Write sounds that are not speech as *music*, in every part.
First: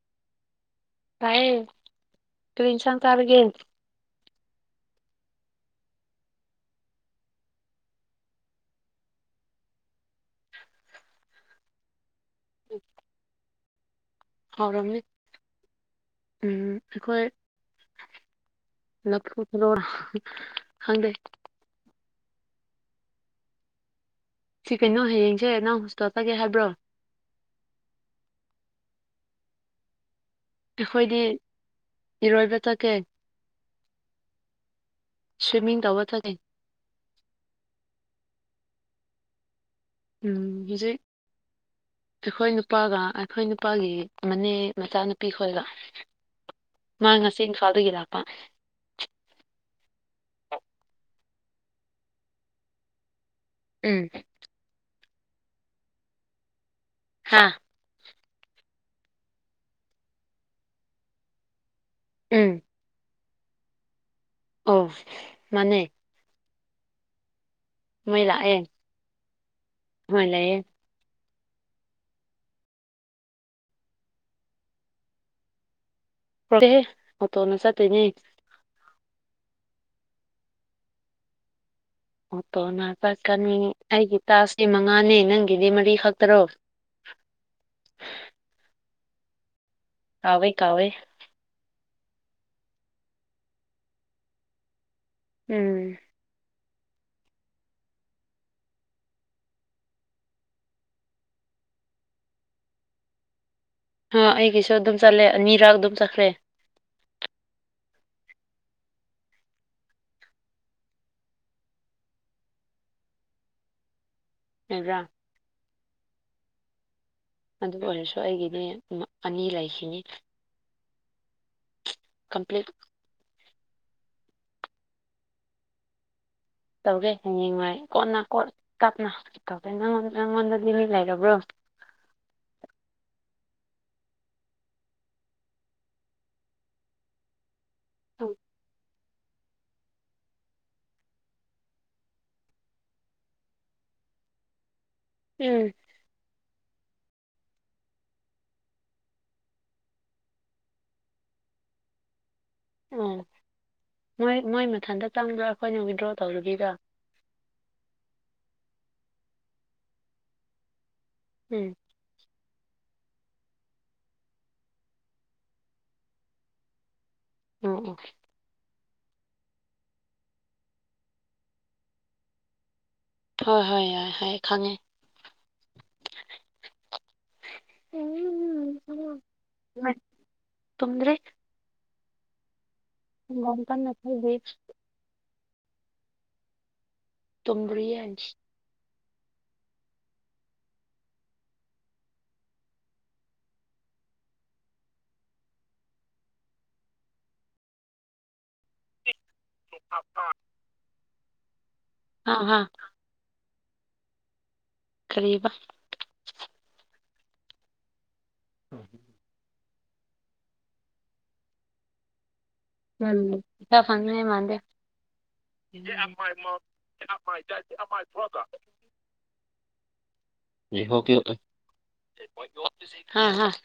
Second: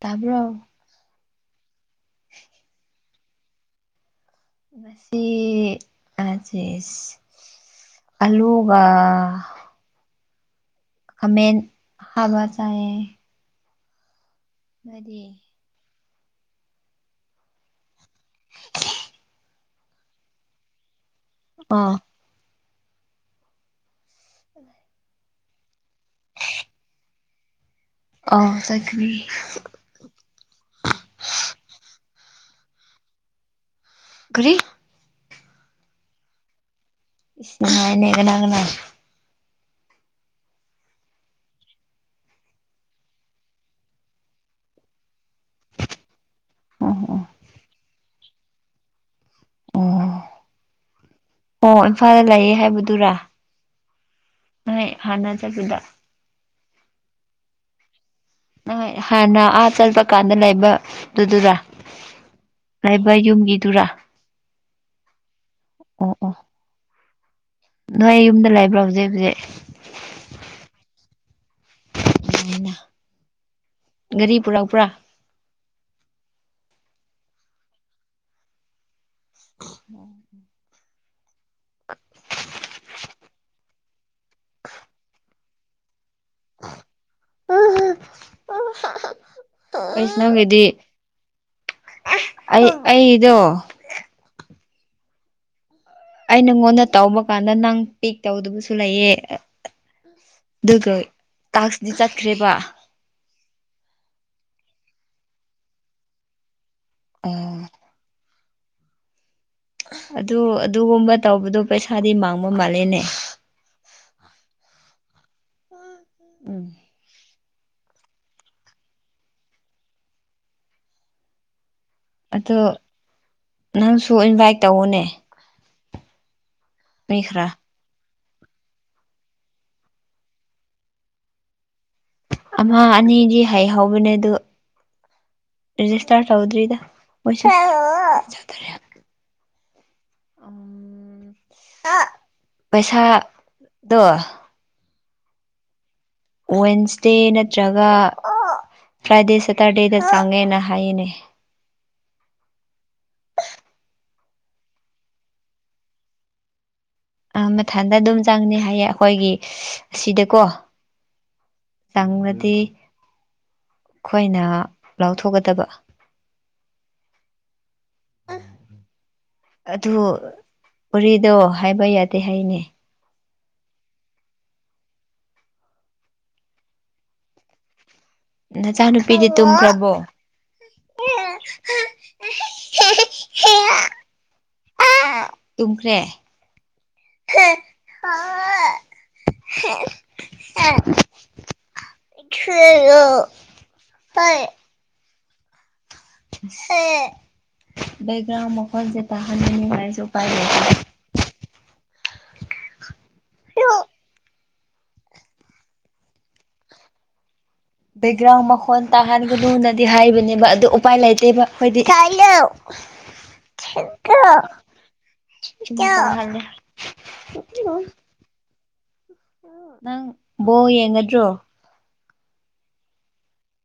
ꯇꯕ꯭ꯔꯣ ꯀꯥꯏ ꯀꯤꯟꯁꯪ ꯇꯔꯒꯦꯠ ꯃꯁꯤ ꯁ ꯑꯂꯨꯒ ꯑꯃꯃꯦꯟ ꯍꯥꯕꯁꯥꯏꯌꯦ ꯍꯥꯎꯔꯝꯅꯤ ꯃꯔꯤ ꯎꯝ ꯑꯩꯈꯣꯏ ꯂꯈꯄꯨ ꯂꯣ ꯈꯪꯗꯦ ꯑꯥ ꯆꯤꯀꯩꯅꯣ ꯍꯌꯦꯡ ꯏꯆꯦ ꯅꯪ ꯍꯁꯇꯣꯆꯒꯦ ꯍꯥꯏꯕ꯭ꯔꯣ ꯑ ꯁꯅꯤ ꯑꯩꯈꯣꯏꯗꯤ ꯏꯔꯣꯏꯕ ꯆꯠꯀꯦ ꯈꯒꯔꯤ ꯁ꯭ꯋꯤꯃꯤꯡ ꯇꯋꯥ ꯊꯒ ꯏꯥꯏꯅꯦꯒꯅꯉꯅ ꯎꯝ ꯍꯧꯖꯤꯛ ꯑꯩꯈꯣꯏ ꯅꯨꯄꯥꯒ ꯑꯩꯈꯣꯏ ꯅꯨꯄꯥꯒꯤ ꯃꯅꯦ ꯃꯆꯥꯅꯨ ꯄꯤꯈꯣꯏꯒ ꯃꯥ ꯑꯣ ꯉꯁꯤ ꯏꯝꯐꯥꯜꯗꯒꯤ ꯂꯥꯛꯄ ꯑ ꯑꯣ ꯑꯣ ꯏꯝꯐꯥꯜꯗ ꯂꯩꯌꯦꯦ ꯍꯥꯏꯕꯗꯨꯔꯥ ꯎꯝ ꯍꯅꯥ ꯆ ꯁꯗꯥ ꯍꯥꯥ ꯍꯥꯟꯅ ꯑꯥ ꯆꯠꯄ ꯀꯥꯟꯗ ꯂꯩꯕꯗꯨꯗꯨꯔꯥ ꯎꯝ ꯂꯩꯕ ꯌꯨꯝꯒꯤꯗꯨꯔꯥ ꯑ ꯃꯅꯦ ꯑꯣ ꯑꯣ ꯅꯣꯏ ꯌꯨꯝꯗ ꯂꯩꯕ꯭ꯔꯣ ꯍꯧꯖꯤꯛ ꯍꯧꯖꯤꯛ ꯍꯣꯏ ꯂꯩꯌꯦ ꯒꯥꯔꯤ ꯄꯨꯔꯛꯄ꯭ꯔ ꯄꯨꯔꯛꯇꯦ ꯍꯦ ꯑꯣꯇꯣꯅ ꯆꯠꯇꯣꯏꯅꯤ ꯈꯥ ꯑ ꯑꯣꯇꯣꯅ ꯆꯠꯀꯅꯤ ꯑꯩꯒꯤ ꯇꯥꯁ꯭ꯛ ꯗꯤ ꯃꯉꯥꯅꯤ ꯅꯪꯒꯤꯗꯤ ꯃꯔꯤꯈꯛ ꯇ ꯔꯣ ꯀꯩꯁꯅꯒꯗꯤ *inaudible* *unintelligible* ꯑꯩ ꯑꯩꯗꯣ ꯎꯝ ꯑꯩ ꯅꯪꯉꯣꯟꯗ ꯇꯧꯕ ꯀꯥꯟꯗ ꯅꯪ ꯄꯤꯛ ꯇꯧꯗꯕꯁꯨ ꯂꯩꯌꯦ ꯑꯛ ꯑ ꯑꯗꯨꯒ ꯇꯥꯁ꯭ꯛ ꯗꯤ ꯆꯠꯈ꯭ꯔꯦꯕ ꯍꯥ ꯑꯩꯒꯤꯁꯨ ꯑꯗꯨꯝ ꯆꯠꯂꯦ ꯑꯅꯤꯔꯛ ꯑꯗꯨꯝ ꯆꯠꯈ꯭ꯔꯦ ꯎꯨꯝ ꯑꯗꯨ ꯑꯗꯨꯒꯨꯝꯕ ꯇꯧꯕꯗꯣ ꯄꯩꯁꯥꯗꯤ ꯃꯥꯡꯕ ꯃꯥꯜꯂꯦꯅꯦ ꯉꯔꯥꯡ *unintelligible* ꯎꯝ ꯑꯗꯨ ꯑꯣꯏꯔꯁꯨ ꯑꯩꯒꯤꯗꯤ ꯎꯝ-ꯃ ꯑꯅꯤ ꯂꯩꯈꯤꯅꯤ ꯑꯗꯣ ꯀꯝꯄ꯭ꯂꯤꯠ ꯅꯪꯁꯨ ꯏꯟꯚꯥꯏꯠ ꯇꯧꯎꯅꯦ ꯇꯧꯒꯦ ꯍꯌꯦꯡ ꯋꯥꯏ ꯀꯣꯟꯅ ꯀꯣꯠ ꯇꯞꯅ ꯇꯧꯒꯦ ꯅꯉꯣꯟ ꯅꯉꯣꯟꯗꯗꯤ ꯃꯤ ꯂꯩꯔꯕ꯭ꯔꯣ ꯑꯃ ꯑꯅꯤꯗꯤ ꯍꯩꯍꯧꯕꯅꯦ ꯑꯗꯨ ꯔꯦꯖꯤꯁꯇꯥꯔ ꯇꯧꯗ꯭ꯔꯤꯗ ꯎꯝ ꯑꯥ ꯄꯩꯁꯥꯗꯨ ꯎꯝ ꯋꯦꯟꯁꯗꯦ ꯅꯠꯇ꯭ꯔꯒ ꯑꯣ ꯐ꯭ꯔꯥꯏꯗꯦ ꯁꯇꯔꯗꯦꯗ ꯑꯣ ꯆꯪꯉꯦꯅ ꯍꯥꯏꯌꯦꯅꯦ ꯑꯣ ꯃꯣꯏ ꯃꯣꯏ ꯃꯊꯟꯇ ꯆꯪꯕ꯭ꯔ ꯑꯩꯈꯣꯏꯅ ꯋꯤꯗ꯭ꯔꯣ ꯇꯧꯔꯨꯒꯤꯗ꯭ꯔꯥ ꯑꯥ ꯃꯊꯟꯗ ꯑꯗꯨꯝ ꯆꯪꯅꯤ ꯍꯥꯏꯌꯦ ꯑꯩꯈꯣꯏꯒꯤ ꯁꯤꯗꯀꯣ ꯎꯝ ꯇꯥꯡꯂꯗꯤ ꯑꯩꯈꯣꯏꯅ ꯂꯥꯎꯊꯣꯛꯀꯗꯕ ꯎꯝ ꯎ ꯑꯗꯨ ꯎꯔꯤꯗꯣ ꯍꯥꯏꯕ ꯌꯥꯗꯦ ꯍꯥꯏꯅꯦ ꯍꯣꯏ ꯍꯣꯏ ꯌꯥꯏ ꯍꯣꯏ ꯈꯪꯉꯦ ꯅꯆꯥꯅꯨꯄꯤꯗꯤ ꯇꯨꯝꯈ꯭ꯔꯕꯣ ꯁꯟꯒꯣꯝ ꯀꯟꯅꯥ ꯊꯤꯠꯂꯤ ꯇꯨꯝꯈ꯭ꯔꯦ ꯇꯨꯝꯗ꯭ꯔꯤꯌꯦ *unintelligible* ꯍ ꯌꯦ ꯕꯦꯛꯒ꯭ꯔꯥꯎ ꯃꯈꯣꯜꯁꯦ ꯇꯍꯟꯒꯅꯨ ꯍꯥꯏꯔꯁꯨ ꯎꯄꯥꯏ ꯂꯩꯇꯦ ꯑ ꯍ ꯍꯣ꯫ ꯀꯔꯤꯕ꯫ ꯕꯦꯛꯒ꯭ꯔꯥꯎ ꯃꯈꯣꯟ ꯇꯥꯍꯟꯒꯅꯣꯅ꯫ ꯍꯥꯏꯕꯅꯦꯕ ꯑꯗꯨ ꯎꯄꯥꯏ ꯂꯩꯇꯦꯕ ꯑꯩꯈꯣꯏꯗꯤ꯫ ꯎꯝ *inaudible* ꯇꯥꯍꯜꯂꯦ ꯅꯪ ꯕꯣꯜ ꯌꯦꯡꯒꯗ꯭ꯔꯣ꯫ ꯍꯥ ꯍꯥ ꯫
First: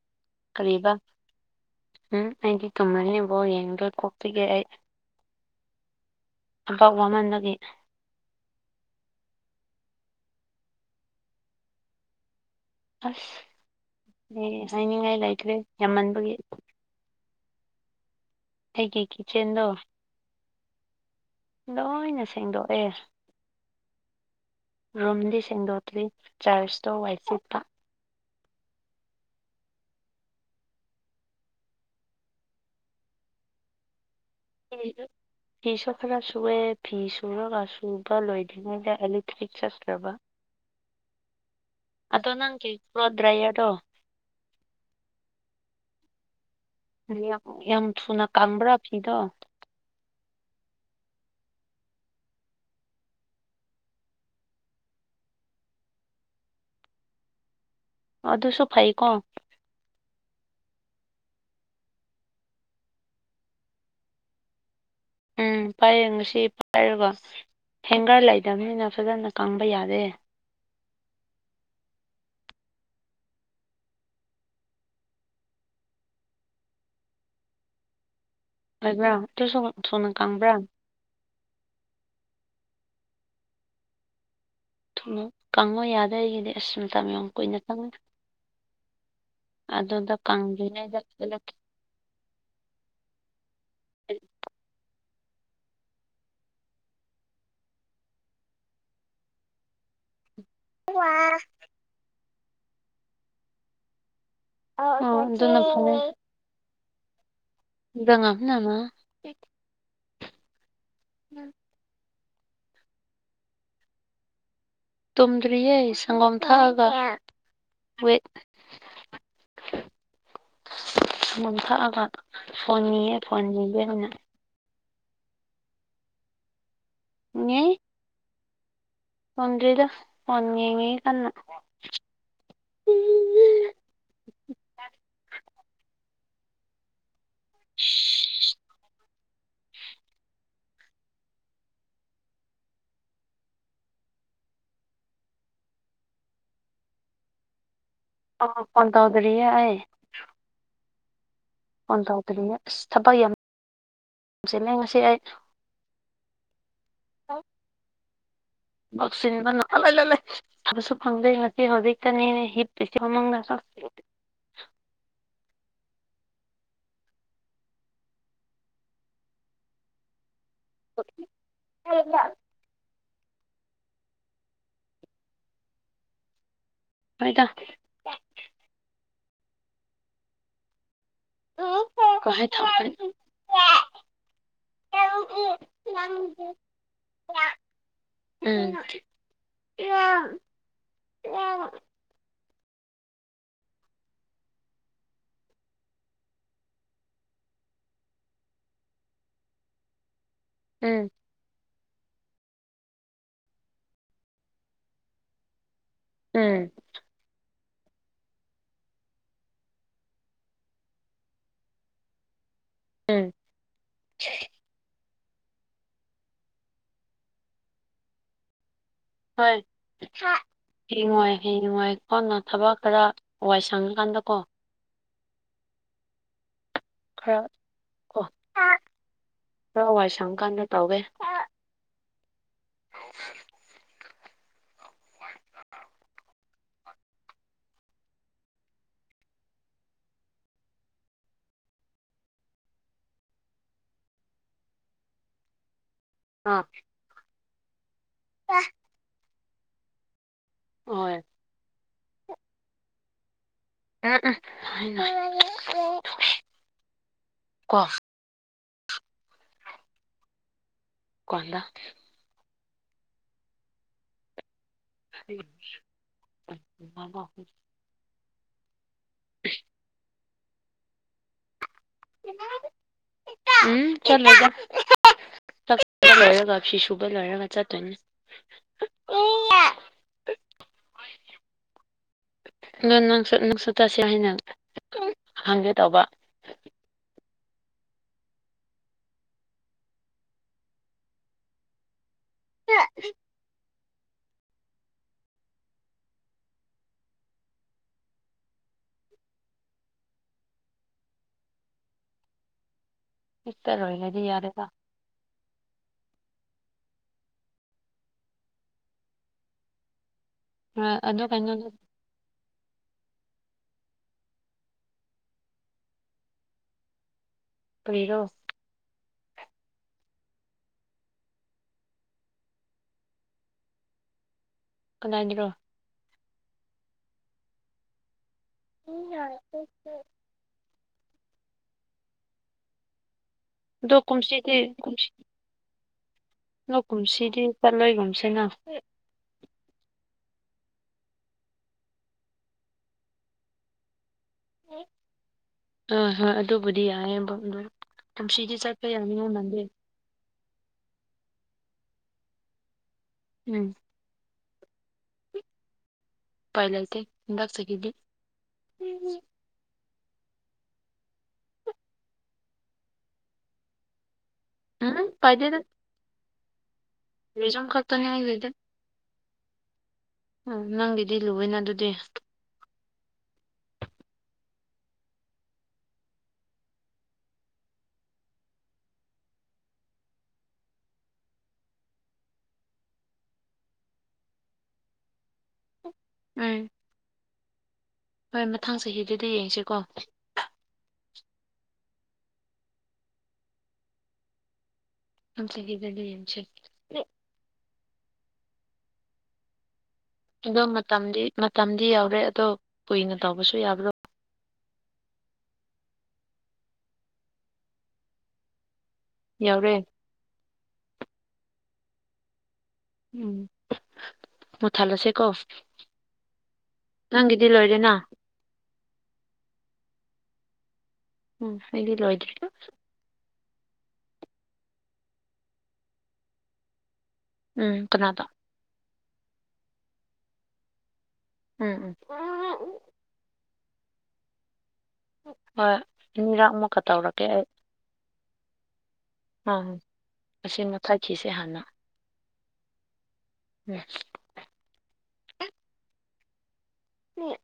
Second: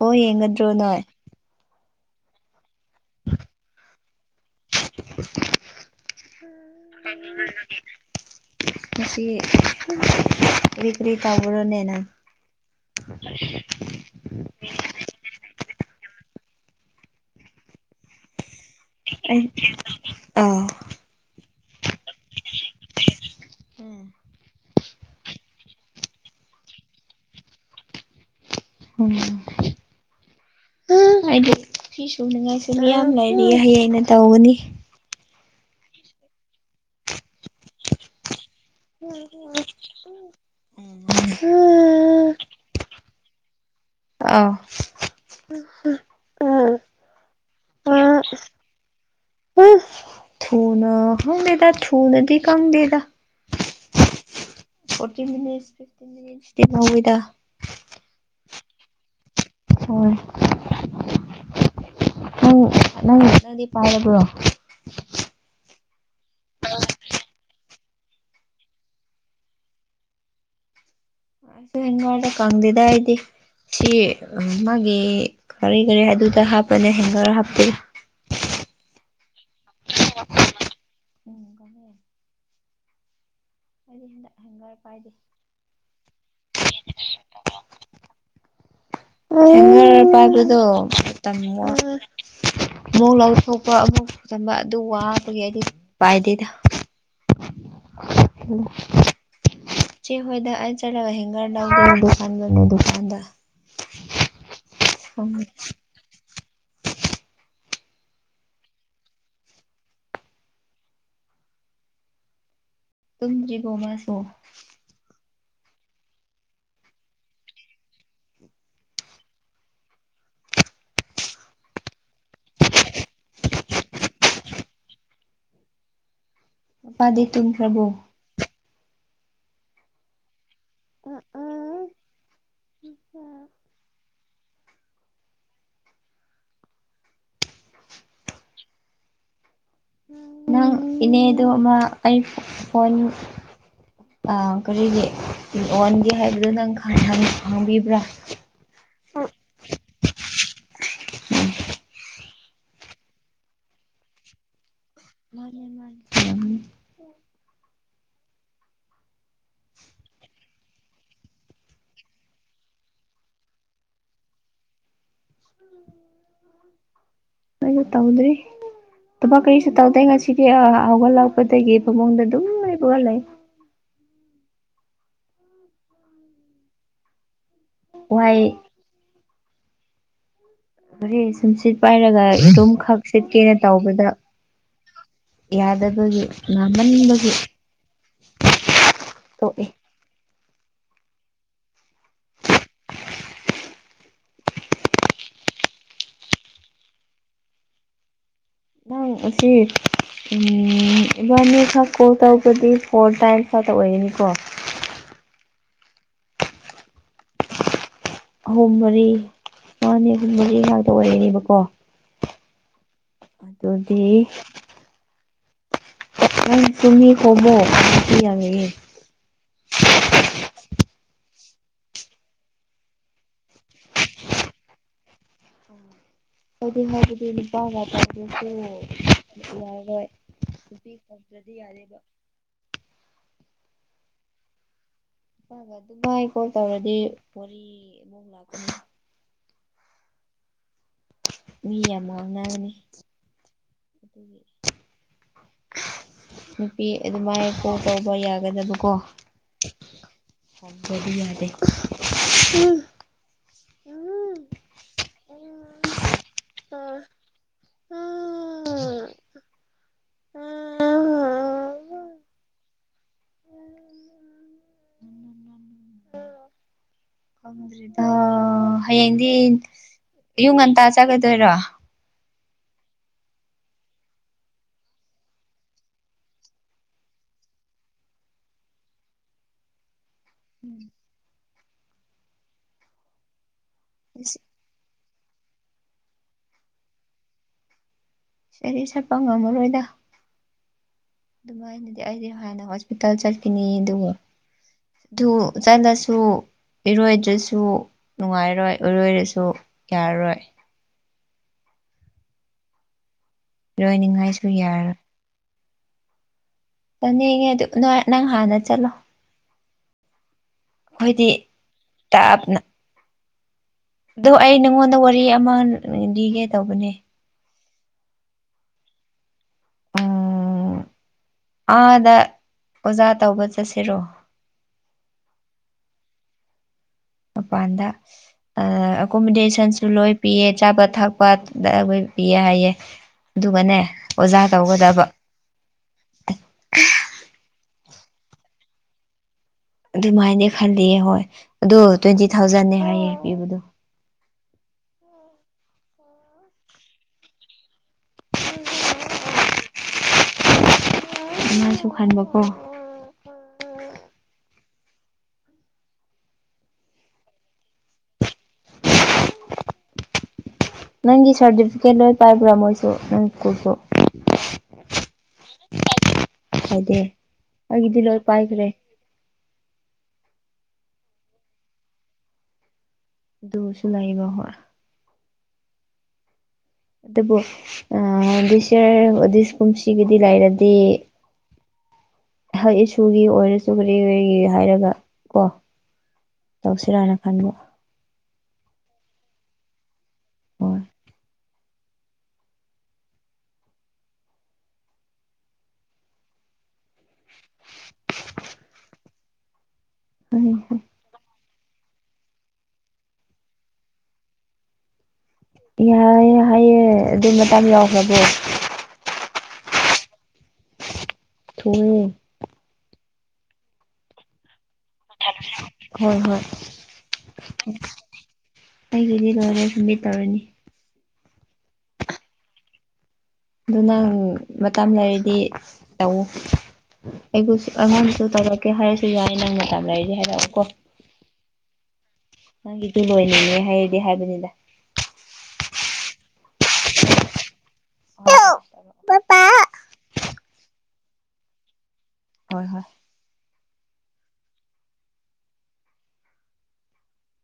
ꯕꯣꯜ ꯌꯦꯡꯒꯗ꯭ꯔꯣ ꯅꯣꯏ꯫ ꯎꯝ ꯈꯪꯗꯦ꯫ ꯇꯨꯝꯃꯅꯤ ꯕꯣꯜ ꯌꯦꯡꯕꯗꯣ ꯀꯣꯛ ꯆꯤꯛ ꯑꯦ ꯑꯩ ꯊꯕꯛ ꯋꯥꯃꯟꯕꯩ ꯑꯩ꯫ ꯀꯔꯤ-ꯀꯔꯤ ꯇꯕꯔꯣꯅꯣꯅꯦ ꯅꯪ ꯫ ꯑꯁ ꯑꯩ ꯍꯥꯏꯅꯤꯡꯉꯥꯏ ꯂꯩꯇ꯭ꯔꯦ ꯌꯥꯝꯃꯟꯕꯒꯤ꯫ ꯑꯩꯒꯤ ꯑꯩ ꯀꯤꯠꯆꯦꯟꯗꯣ ꯑꯥ ꯂꯣꯏꯅ ꯁꯦꯡꯗꯣꯛꯑꯦ ꯔꯨꯝꯗꯤ ꯁꯦꯡꯗꯣꯛ꯫ ꯑꯗꯨꯏ ꯆꯥꯔ꯭ꯁꯇꯣ ꯋꯥꯏ ꯁꯤꯠꯄ꯫ ꯎꯝ ꯑꯩꯗꯤ ꯐꯤ ꯁꯨꯅꯤꯡꯉꯥꯏꯁꯨ ꯃꯌꯥꯝ ꯂꯩꯥꯔꯤ ꯍꯌꯦꯡ ꯅ꯫ ꯇꯧꯒꯅꯤ꯫ ꯐꯤꯁꯨ ꯈꯔ ꯁꯨꯑꯦ ꯐꯤꯁꯨꯔꯒ ꯐꯤ ꯁꯨꯕ ꯂꯣꯏ꯫ ꯑꯦꯂꯦꯛꯇꯔꯤꯛ ꯆꯠꯇꯔ꯭ꯕ ꯑꯗꯣ ꯅꯪꯒꯤ꯫ ꯗꯔꯌꯑꯔ꯫ ꯑ꯫ ꯌꯥꯝ-ꯌꯥꯝ ꯊꯨꯅ ꯀꯪꯕꯔꯥ ꯐꯤꯗꯣ꯫ ꯊꯨꯅ ꯍꯧꯗꯦꯗ ꯊꯨꯅꯗꯤ ꯈꯪꯗꯦꯗ ꯐꯣꯔꯇꯤꯟ ꯃꯤꯅꯤꯠ ꯐꯇꯤꯟꯁꯇ ꯇꯦꯜꯍꯧꯋꯤꯗ꯫ ꯑꯗꯨꯁꯨ ꯐꯩꯀꯣ꯫ ꯍꯣꯏ ꯅꯪ-ꯅꯪ ꯅꯪꯗꯤ ꯄꯥꯏꯔꯕ꯭ꯔꯣ꯫ ꯎꯝ ꯄꯌꯦ꯫ ꯄꯥꯏꯔꯕ꯫ ꯍꯦꯡꯒꯔ ꯂꯩꯇꯕꯅꯤꯅ ꯐꯖꯅ ꯀꯪꯕ ꯌꯥꯔꯦ꯫ ꯑꯩꯁꯨ ꯍꯦꯡꯒꯔꯗ ꯀꯪꯗꯦꯗ ꯑꯩꯗꯤ ꯁꯤ ꯃꯥꯒꯤ ꯀꯔꯤ-ꯀꯔꯤ ꯑꯗꯨꯗ ꯍꯥꯞꯄꯅꯦ ꯍꯦꯡꯒꯔ ꯍꯥꯞꯇꯦ꯫ ꯋꯥ꯫ ꯗꯨꯁꯨ ꯊꯨꯅ ꯀꯪꯕꯔ꯫ ꯎꯝ ꯑꯗꯨ ꯍ꯫ ꯔ ꯊꯨꯅ ꯀꯪꯉꯣ ꯌꯥꯗꯦ ꯑꯩꯒꯤꯗꯤ ꯑꯁ ꯃꯇꯝ ꯌꯥꯝ ꯀꯨꯏꯅ ꯆꯪꯉꯦ ꯍꯦꯡꯒꯔ ꯑꯗꯨꯗ ꯄꯥꯏꯕꯗꯣ ꯇꯣ ꯀꯪꯗ꯭ꯔꯤꯉꯩꯗ ꯂꯧꯊꯣꯛ ꯑꯃꯣꯛ ꯂꯧꯊꯣꯛꯄ ꯑꯃꯨꯛ ꯍꯄꯆꯤꯟꯕꯥ ꯑꯗꯨ ꯋꯥ꯫ ꯑꯗꯨꯒꯤ ꯑꯩꯗꯤ ꯄꯥꯏꯗꯦꯗ꯫ ꯎꯝ꯫ ꯍꯣꯏꯗ ꯑꯩꯩꯅ ꯆꯠꯂꯒ ꯍꯤꯡꯒꯔ ꯂꯧꯗꯧꯕꯨ꯫ ꯐꯕ ꯗꯨꯀꯥꯟꯗ꯫ ꯅ ꯐ *inaudible* ꯪꯥ *inaudible* ꯎꯝ ꯇꯁꯤꯕꯣꯃꯁꯣ ꯇꯨꯝꯗ꯭ꯔꯤꯌꯦ ꯁꯪꯒꯣꯝ ꯊꯛꯑꯒ ꯋ ꯁꯪꯒꯣꯝ ꯊꯛꯑꯒ ꯐꯣꯟꯅꯤꯌꯦ ꯐꯣꯟꯅꯤꯗꯦꯅ ꯄꯥꯗꯦ ꯇꯨꯝ ꯄ꯭ꯔꯚꯨ ꯈꯪꯗꯦꯗ ꯉꯦꯉ ꯀꯅꯥ *unintelligible* ꯅꯪ ꯏꯅꯦꯗ ꯑꯃ ꯑꯩ ꯐꯣꯟ ꯀꯔꯤꯒꯤ ꯑꯣꯟꯒꯦ ꯍꯥꯏꯕꯗꯨꯣ ꯅꯪ ꯈꯪꯕꯤꯕ꯭ꯔꯥ ꯑ ꯄꯣꯟ ꯇꯧ ꯔꯥꯏ ꯍꯟ ꯇꯥꯎꯗꯅꯦ ꯑꯁ ꯊꯕꯄ ꯌꯥꯝ ꯑꯩ *unintelligible* ꯁꯤꯟꯕꯕꯁꯨ ꯐꯪꯗꯩ ꯉꯁꯤ ꯍꯧꯖꯤꯛꯇꯅꯦ ꯍꯤꯞꯇꯁꯤ ꯎꯃꯪꯗ ꯆ ꯅ ꯇꯧꯗꯔꯤ ꯇꯃ ꯀꯔꯤꯁ ꯇ ꯇ ꯉꯁꯤ ꯁꯤꯒꯤ ꯑ ꯍꯧꯥꯎꯒꯠꯂꯥꯎꯒꯗꯒꯕꯑꯣꯡꯗ ꯑꯗꯨꯝ ꯂꯩꯕꯒꯠꯂ ꯍꯣꯏꯗ ꯋꯥꯏ ꯃꯣꯔꯦ ꯁꯨꯝ ꯁꯤꯠ ꯄꯥꯏꯔꯒ ꯀꯃꯥꯏ ꯑꯗꯨꯝ ꯇꯧꯒꯅꯤ ꯈꯛ ꯁꯤꯠꯀꯦꯅ ꯇꯧꯕꯗ ꯌꯥꯗꯕꯒꯤ ꯉꯥꯝꯃꯟꯕꯒꯤ ꯇꯣꯛꯑꯦ ꯑ ꯎꯝ ꯏꯆ‌ꯦ ꯎꯝ ꯎꯝꯕꯅꯤ ꯊ ꯇꯧꯕꯗꯤ ꯐꯣꯔ ꯇꯥꯏꯝꯁ ꯈꯇ ꯑꯣꯏꯒꯅꯤꯀꯣ ꯎꯝ ꯑꯍꯨꯝ ꯃꯔꯤ ꯃꯥꯅꯤ ꯑꯍꯨꯝ ꯃꯔꯤ ꯉꯥꯛꯇ ꯑꯣꯏꯔꯅꯦꯕꯀꯣ ꯎꯝ ꯑꯗꯨꯗꯤ ꯑ ꯇ ꯀꯕꯣ ꯍꯌꯦ ꯅꯨꯡꯉꯥꯏꯀꯣꯅ ꯊꯕꯛ ꯈꯔ ꯋꯥꯏ ꯁꯪꯉꯀꯥꯟꯗ ꯀꯣ ꯑꯗꯨꯗꯤ ꯍꯥꯏꯕꯗꯤ ꯈꯔ ꯅꯨꯄꯥ ꯀꯣ ꯉꯄꯥꯗꯁꯨ ꯈꯔ ꯌꯥꯔꯣꯏ ꯋꯥꯏ ꯁꯪꯀꯥꯟꯗ ꯅꯨꯄꯤ ꯈꯪꯗ꯭ꯔꯗꯤ ꯌꯥꯔꯦꯕ ꯍ ꯐ ꯑꯗꯨꯃꯥꯏ ꯀꯣꯜ ꯇꯧꯔꯗꯤ ꯋꯥꯔꯤ ꯑꯃꯨ ꯂꯥꯛꯀꯅꯤ ꯃꯤ ꯌꯥꯝꯃꯅ ꯑꯃꯅꯤꯅꯤ ꯑꯗꯨꯗꯒꯤ ꯑꯥ ꯅꯨꯄꯤ ꯑꯗꯨꯃꯥꯏ ꯀꯣꯜ ꯇꯧꯕ ꯌꯥꯒꯗꯕꯀꯣ ꯗꯤ ꯍꯣꯏ ꯌꯥꯗ ꯎ ꯑ ꯀ ꯎꯝ ꯀꯣꯟꯗꯥ ꯍ ꯃꯥ ꯈꯪꯗ꯭ꯔꯤꯗ ꯍꯌꯦꯡꯗꯤ ꯌꯨ ꯉꯟꯇꯥ ꯆꯥꯒꯗꯣꯏꯔꯣ ꯎꯝ ꯆꯒꯨꯕ ꯂꯔꯒ ꯆ ꯎꯝ ꯎꯪꯪ ꯇꯠꯁꯦ ꯍꯥꯏꯅ ꯍꯪꯦ ꯇꯧꯕ ꯏꯁꯩ ꯁꯠꯄ ꯉꯝꯃꯔꯣꯏꯗ ꯑꯗꯨꯃꯥꯏꯅ ꯑꯩꯗꯤ ꯍꯥꯟꯅ ꯍꯣꯁꯄꯤꯇꯥꯜꯁ ꯆꯠꯄꯤꯅꯤ ꯑꯗꯨꯒ ꯑꯗꯨ ꯆꯠꯂꯁꯨ ꯏꯔꯣꯏꯗ꯭ꯔꯁꯨ ꯅꯨꯡꯉꯥꯏꯔꯣꯏ ꯏꯔꯣꯏꯔꯁꯨ ꯌꯥꯔꯔꯣꯏ ꯆꯠꯂꯣꯏꯔꯗꯤ ꯏꯔꯣꯏꯅꯤꯡꯉꯥꯏꯁꯨ ꯌꯥꯔꯦꯗ ꯌꯥꯔꯣꯏ ꯆꯅꯤꯡꯉꯦ ꯑꯗꯨ ꯅ ꯅꯪ ꯍꯥꯟꯅ ꯆꯠꯂꯣ ꯑꯗꯨ ꯑꯩꯈꯣꯏꯗꯤ ꯀꯩꯅꯣꯗꯣ ꯇꯥꯞꯅ ꯑ ꯑꯩ ꯅꯉꯣꯟꯗ ꯋꯥꯔꯤ ꯑꯃ ꯂꯤꯒꯦ ꯇꯧꯕꯅꯦ ꯐꯔꯔꯣ ꯎꯝ ꯑꯥꯗ ꯑꯣꯖꯥ ꯇꯧꯕ ꯆꯠꯁꯤꯔꯣ ꯀꯗꯥꯥꯏꯗꯔꯣ ꯑꯄꯥꯗ ꯑꯦꯀꯣꯃꯤꯣꯗꯦꯁꯟꯁꯨ ꯂꯣꯏ ꯄꯤꯌꯦ ꯑꯆꯥꯄꯠ ꯊꯛꯄꯗ ꯑꯩꯈꯣꯏ ꯄꯤꯌꯦ ꯍꯥꯏꯌꯦꯦ ꯑꯗꯨꯒꯅꯦ ꯑꯗꯣ ꯑꯣꯖꯥ ꯇꯧꯒꯗꯕ ꯂ ꯀꯨꯝꯁꯤꯗꯤ ꯆꯠꯂꯣꯏꯒꯨꯝꯁꯤꯅ ꯑꯗꯨꯃꯥꯏꯅ ꯈꯜꯂꯤ ꯍꯣꯏ ꯑꯗꯨꯗꯣ ꯇ꯭ꯋꯦꯟꯇꯤ ꯊꯥꯎꯖꯟꯅꯦ ꯍꯥꯏꯌꯦ ꯄꯤꯕꯗꯣ ꯍ ꯍꯣꯏ ꯑꯗꯨꯕꯨꯗꯤ ꯌꯥꯏꯗ ꯇꯝꯁꯤꯒꯤ ꯆꯠꯄ ꯌꯥꯅꯤ ꯑꯣꯅꯗꯦ ꯑꯗꯨꯁꯨ ꯈꯟꯕꯀꯣ ꯎꯝ ꯄꯥꯏꯂ ꯏꯇꯦ ꯂꯥꯛ ꯆ ꯀꯈꯤꯕꯤ ꯅꯪꯒꯤ ꯁꯥꯔꯇꯤꯐꯤꯀꯦꯠ ꯂꯣꯏ ꯄꯥꯏꯕ꯭ꯔꯥ ꯃꯣꯏꯁꯨ ꯅꯪ ꯁ꯭ꯀꯨꯜꯁꯨ ꯎꯝ ꯄꯦꯗ ꯍꯥꯏ ꯇꯤꯌꯦ ꯑꯩꯒꯤꯗꯤ ꯂꯣꯏ ꯄꯥꯏꯒꯔꯦ ꯎꯝ ꯅꯪꯒꯤꯗꯤ ꯂꯨꯏꯅ ꯑꯗꯨꯗꯤ ꯑꯗꯨꯁꯨ ꯂꯩꯕ ꯍꯣꯏ ꯑꯗꯨꯕꯨ ꯑꯥ ꯗꯤꯁꯤꯑꯔ ꯗꯤꯁ ꯀꯨꯝꯁꯤꯒꯤꯗꯤ ꯂꯩꯥꯏꯔꯗꯤ ꯍꯥꯏꯁꯨꯒꯤ ꯑꯣꯏꯔꯁꯨ ꯀꯔꯤ ꯀꯔꯤ ꯍꯥꯏꯔꯒ ꯀꯣ ꯎꯝ ꯇꯧꯁꯤꯔꯥꯅ ꯈꯟꯕ ꯍꯣꯏ ꯃꯊꯪ ꯆꯍꯤꯗꯨꯗꯤ ꯌꯦꯡꯁꯤꯀꯣ ꯍꯣꯏ ꯊꯪ ꯆꯍꯤꯗꯗꯤ ꯌꯦꯡꯁꯤ ꯏꯛ ꯑꯗꯣ ꯃꯇꯝꯗꯤ ꯃꯇꯝꯗꯤ ꯌꯥꯎꯔꯦ ꯑꯗꯣ ꯀꯨꯏꯅ ꯇꯧꯕꯁꯨ ꯌꯥꯕ꯭ꯔꯣ ꯌꯥꯏ ꯍꯥꯏꯌꯦ ꯑꯗꯨ ꯃꯇꯝ ꯌꯧꯈ꯭ꯔꯗꯤ ꯌꯥꯎꯔꯦ ꯊꯨꯏꯌꯦ ꯎꯝ ꯃꯨꯊꯥꯜꯂꯁꯦ ꯀꯣ ꯍꯣꯏ ꯍꯣꯏ ꯑꯥ ꯂꯣꯏꯔꯦꯅ ꯑꯩꯒꯤꯗꯤ ꯂꯣꯏꯔꯦ ꯐꯨꯝꯕꯤ ꯇꯧꯔꯅꯤ ꯎꯝ ꯑꯩꯗꯤ ꯂꯣꯏꯗ꯭ꯔꯤ ꯑꯗꯨ ꯅꯪ ꯃꯇꯝ ꯂꯩꯔꯗꯤ ꯇꯧꯑꯣ ꯑꯩꯕꯨꯁꯨ ꯎꯝ ꯑꯉꯥꯡꯁꯨ ꯀꯅꯥꯗ ꯇꯧꯔꯛꯀꯦ ꯍꯥꯏꯁ ꯌꯥꯏ ꯅꯪ ꯃꯇꯝ ꯂꯩꯔꯗꯤ ꯍꯥꯏꯔꯛꯑꯣ ꯀꯣ ꯎꯝ ꯎꯝ ꯍꯥꯏꯗꯤ ꯍꯥꯏꯕꯅꯤꯗ ꯍꯣꯏ ꯏꯟꯅꯤꯔꯛ ꯃꯨꯛ ꯀꯇꯧꯔꯛꯀꯦ ꯑꯩ ꯑ *inaudible* ꯑꯝ ꯑꯁꯤ ꯃꯊꯛꯈꯤꯁꯦ ꯍꯥꯟꯅ ꯍꯣꯏ ꯍꯣꯏ ꯎꯝ *inaudible* ꯃꯤ *inaudible*